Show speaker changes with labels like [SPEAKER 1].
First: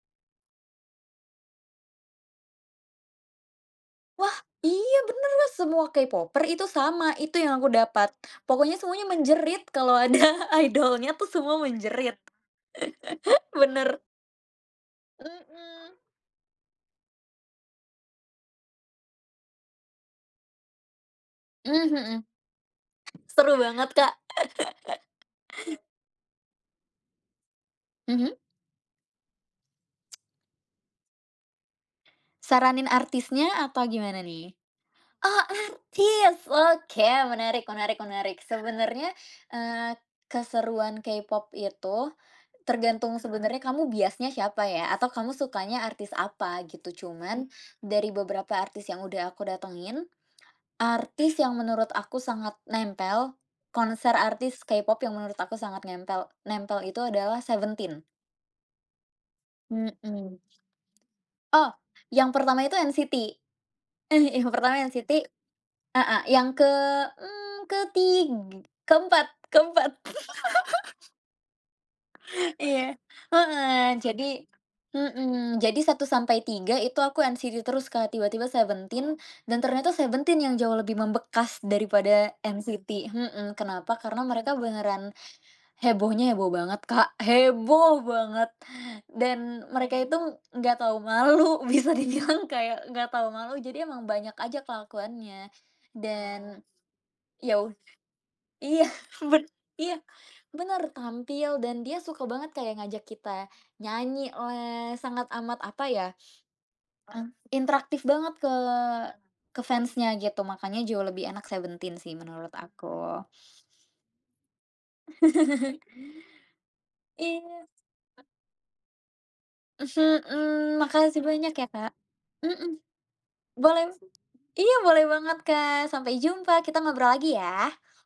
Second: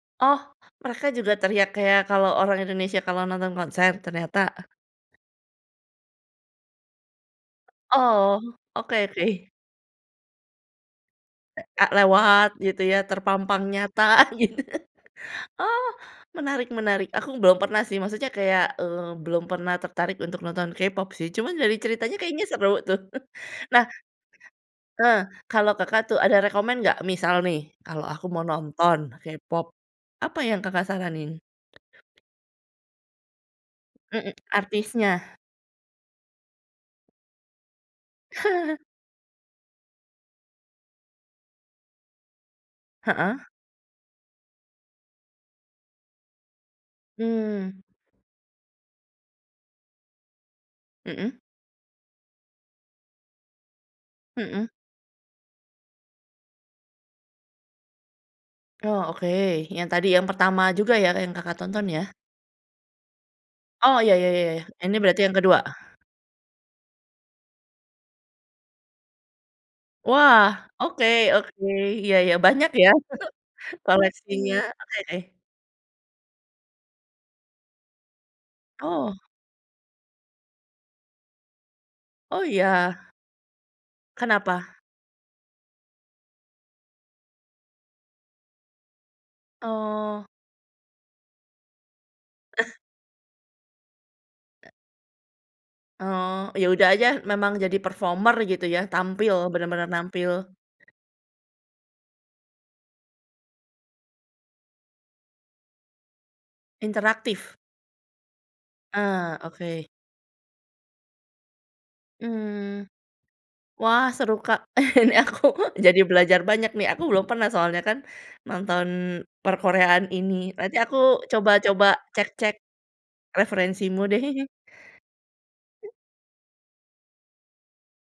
[SPEAKER 1] Oh, mereka juga teriak kayak kalau orang Indonesia kalau nonton konser
[SPEAKER 2] Wah,
[SPEAKER 1] ternyata?
[SPEAKER 2] iya bener Mas, semua Kpopers itu sama, itu yang aku dapat.
[SPEAKER 1] Oh.
[SPEAKER 2] Pokoknya
[SPEAKER 1] Oke
[SPEAKER 2] semuanya
[SPEAKER 1] oke.
[SPEAKER 2] menjerit kalau ada idol-nya tuh semua
[SPEAKER 1] A
[SPEAKER 2] menjerit.
[SPEAKER 1] lewat gitu ya, terpampang
[SPEAKER 2] Bener.
[SPEAKER 1] nyata, gitu. Ah,
[SPEAKER 2] Mhm.
[SPEAKER 1] menarik menarik. Aku belum pernah sih maksudnya kayak, eee, belum pernah tertarik untuk nonton K-pop sih, cuma dari
[SPEAKER 2] Mhm
[SPEAKER 1] ceritanya
[SPEAKER 2] mhm.
[SPEAKER 1] kayaknya seru tuh.
[SPEAKER 2] Seru
[SPEAKER 1] Nah,
[SPEAKER 2] banget, Kak.
[SPEAKER 1] eh, kalau Kakak tuh ada rekomen nggak misal nih kalau aku
[SPEAKER 2] Mhm.
[SPEAKER 1] mau nonton K-pop, apa yang Kakak saranin?
[SPEAKER 2] Saranin artisnya atau gimana
[SPEAKER 1] Mhm,
[SPEAKER 2] nih?
[SPEAKER 1] artisnya.
[SPEAKER 2] Oh artis, oke, menarik menarik menarik. Sebenarnya, eee, keseruan Kpop itu tergantung
[SPEAKER 1] Heeh.
[SPEAKER 2] sebenarnya kamu biasnya siapa ya, atau kamu sukanya artis apa, gitu. Cuman
[SPEAKER 1] Hmm.
[SPEAKER 2] dari beberapa artis yang udah aku datengin,
[SPEAKER 1] Mhm.
[SPEAKER 2] artis yang menurut aku sangat nempel, konser artis
[SPEAKER 1] Mhm.
[SPEAKER 2] Kpop yang menurut aku sangat nempel nempel itu adalah Seventeen.
[SPEAKER 1] Oh, oke, yang tadi yang
[SPEAKER 2] Mhm.
[SPEAKER 1] pertama juga ya yang Kakak
[SPEAKER 2] Oh,
[SPEAKER 1] tonton ya?
[SPEAKER 2] yang pertama itu NCT,
[SPEAKER 1] Oh, ya ya
[SPEAKER 2] Eh,
[SPEAKER 1] ya
[SPEAKER 2] yang
[SPEAKER 1] ya ya.
[SPEAKER 2] pertama
[SPEAKER 1] Ini
[SPEAKER 2] NCT,
[SPEAKER 1] berarti yang ke-2?
[SPEAKER 2] heeh, yang ke mmm, ketig keempat keempat.
[SPEAKER 1] Wah, oke oke. Iya iya. Banyak ya
[SPEAKER 2] Iya, heeh, jadi
[SPEAKER 1] koleksinya, oke oke.
[SPEAKER 2] mhm, jadi 1 sampai 3 itu aku NCT terus Kak, tiba-tiba Seventeen
[SPEAKER 1] Oh.
[SPEAKER 2] dan ternyata Seventeen yang jauh lebih membekas dari pada
[SPEAKER 1] Oh
[SPEAKER 2] NCT,
[SPEAKER 1] iya?
[SPEAKER 2] mhm, kenapa? Karena mereka
[SPEAKER 1] Kenapa?
[SPEAKER 2] beneran hebohnya heboh banget Kak, heboh banget dan mereka itu
[SPEAKER 1] Oh.
[SPEAKER 2] enggak tahu malu, bisa dibilang
[SPEAKER 1] Eh.
[SPEAKER 2] kayak enggak tahu malu, jadi emang banyak aja kelakuannya.
[SPEAKER 1] Oh.
[SPEAKER 2] Dan
[SPEAKER 1] Ya udah aja memang
[SPEAKER 2] ya ud
[SPEAKER 1] jadi performer gitu ya,
[SPEAKER 2] iya,
[SPEAKER 1] tampil
[SPEAKER 2] ben
[SPEAKER 1] bener-bener
[SPEAKER 2] iya,
[SPEAKER 1] nampil?
[SPEAKER 2] bener. Tampil dan dia suka banget kayak ngajak kita nyanyilah, sangat amat, apa ya, m
[SPEAKER 1] Interaktif.
[SPEAKER 2] interaktif banget ke
[SPEAKER 1] Ah,
[SPEAKER 2] ke
[SPEAKER 1] oke.
[SPEAKER 2] fans-nya gitu, makanya jauh lebih enak Seventeen sih menurut
[SPEAKER 1] Mmm.
[SPEAKER 2] aku.
[SPEAKER 1] Wah seru Kak, ini aku jadi belajar banyak nih. Aku belum pernah
[SPEAKER 2] Iya.
[SPEAKER 1] soalnya kan nonton
[SPEAKER 2] Se
[SPEAKER 1] perkoreaan ini.
[SPEAKER 2] eee,
[SPEAKER 1] Nanti aku
[SPEAKER 2] makasih banyak ya
[SPEAKER 1] coba-coba
[SPEAKER 2] Kak.
[SPEAKER 1] cek-cek
[SPEAKER 2] Mhm. Boleh.
[SPEAKER 1] referensimu deh.
[SPEAKER 2] Iya boleh banget, Kak. Sampai jumpa kita ngobrol lagi ya.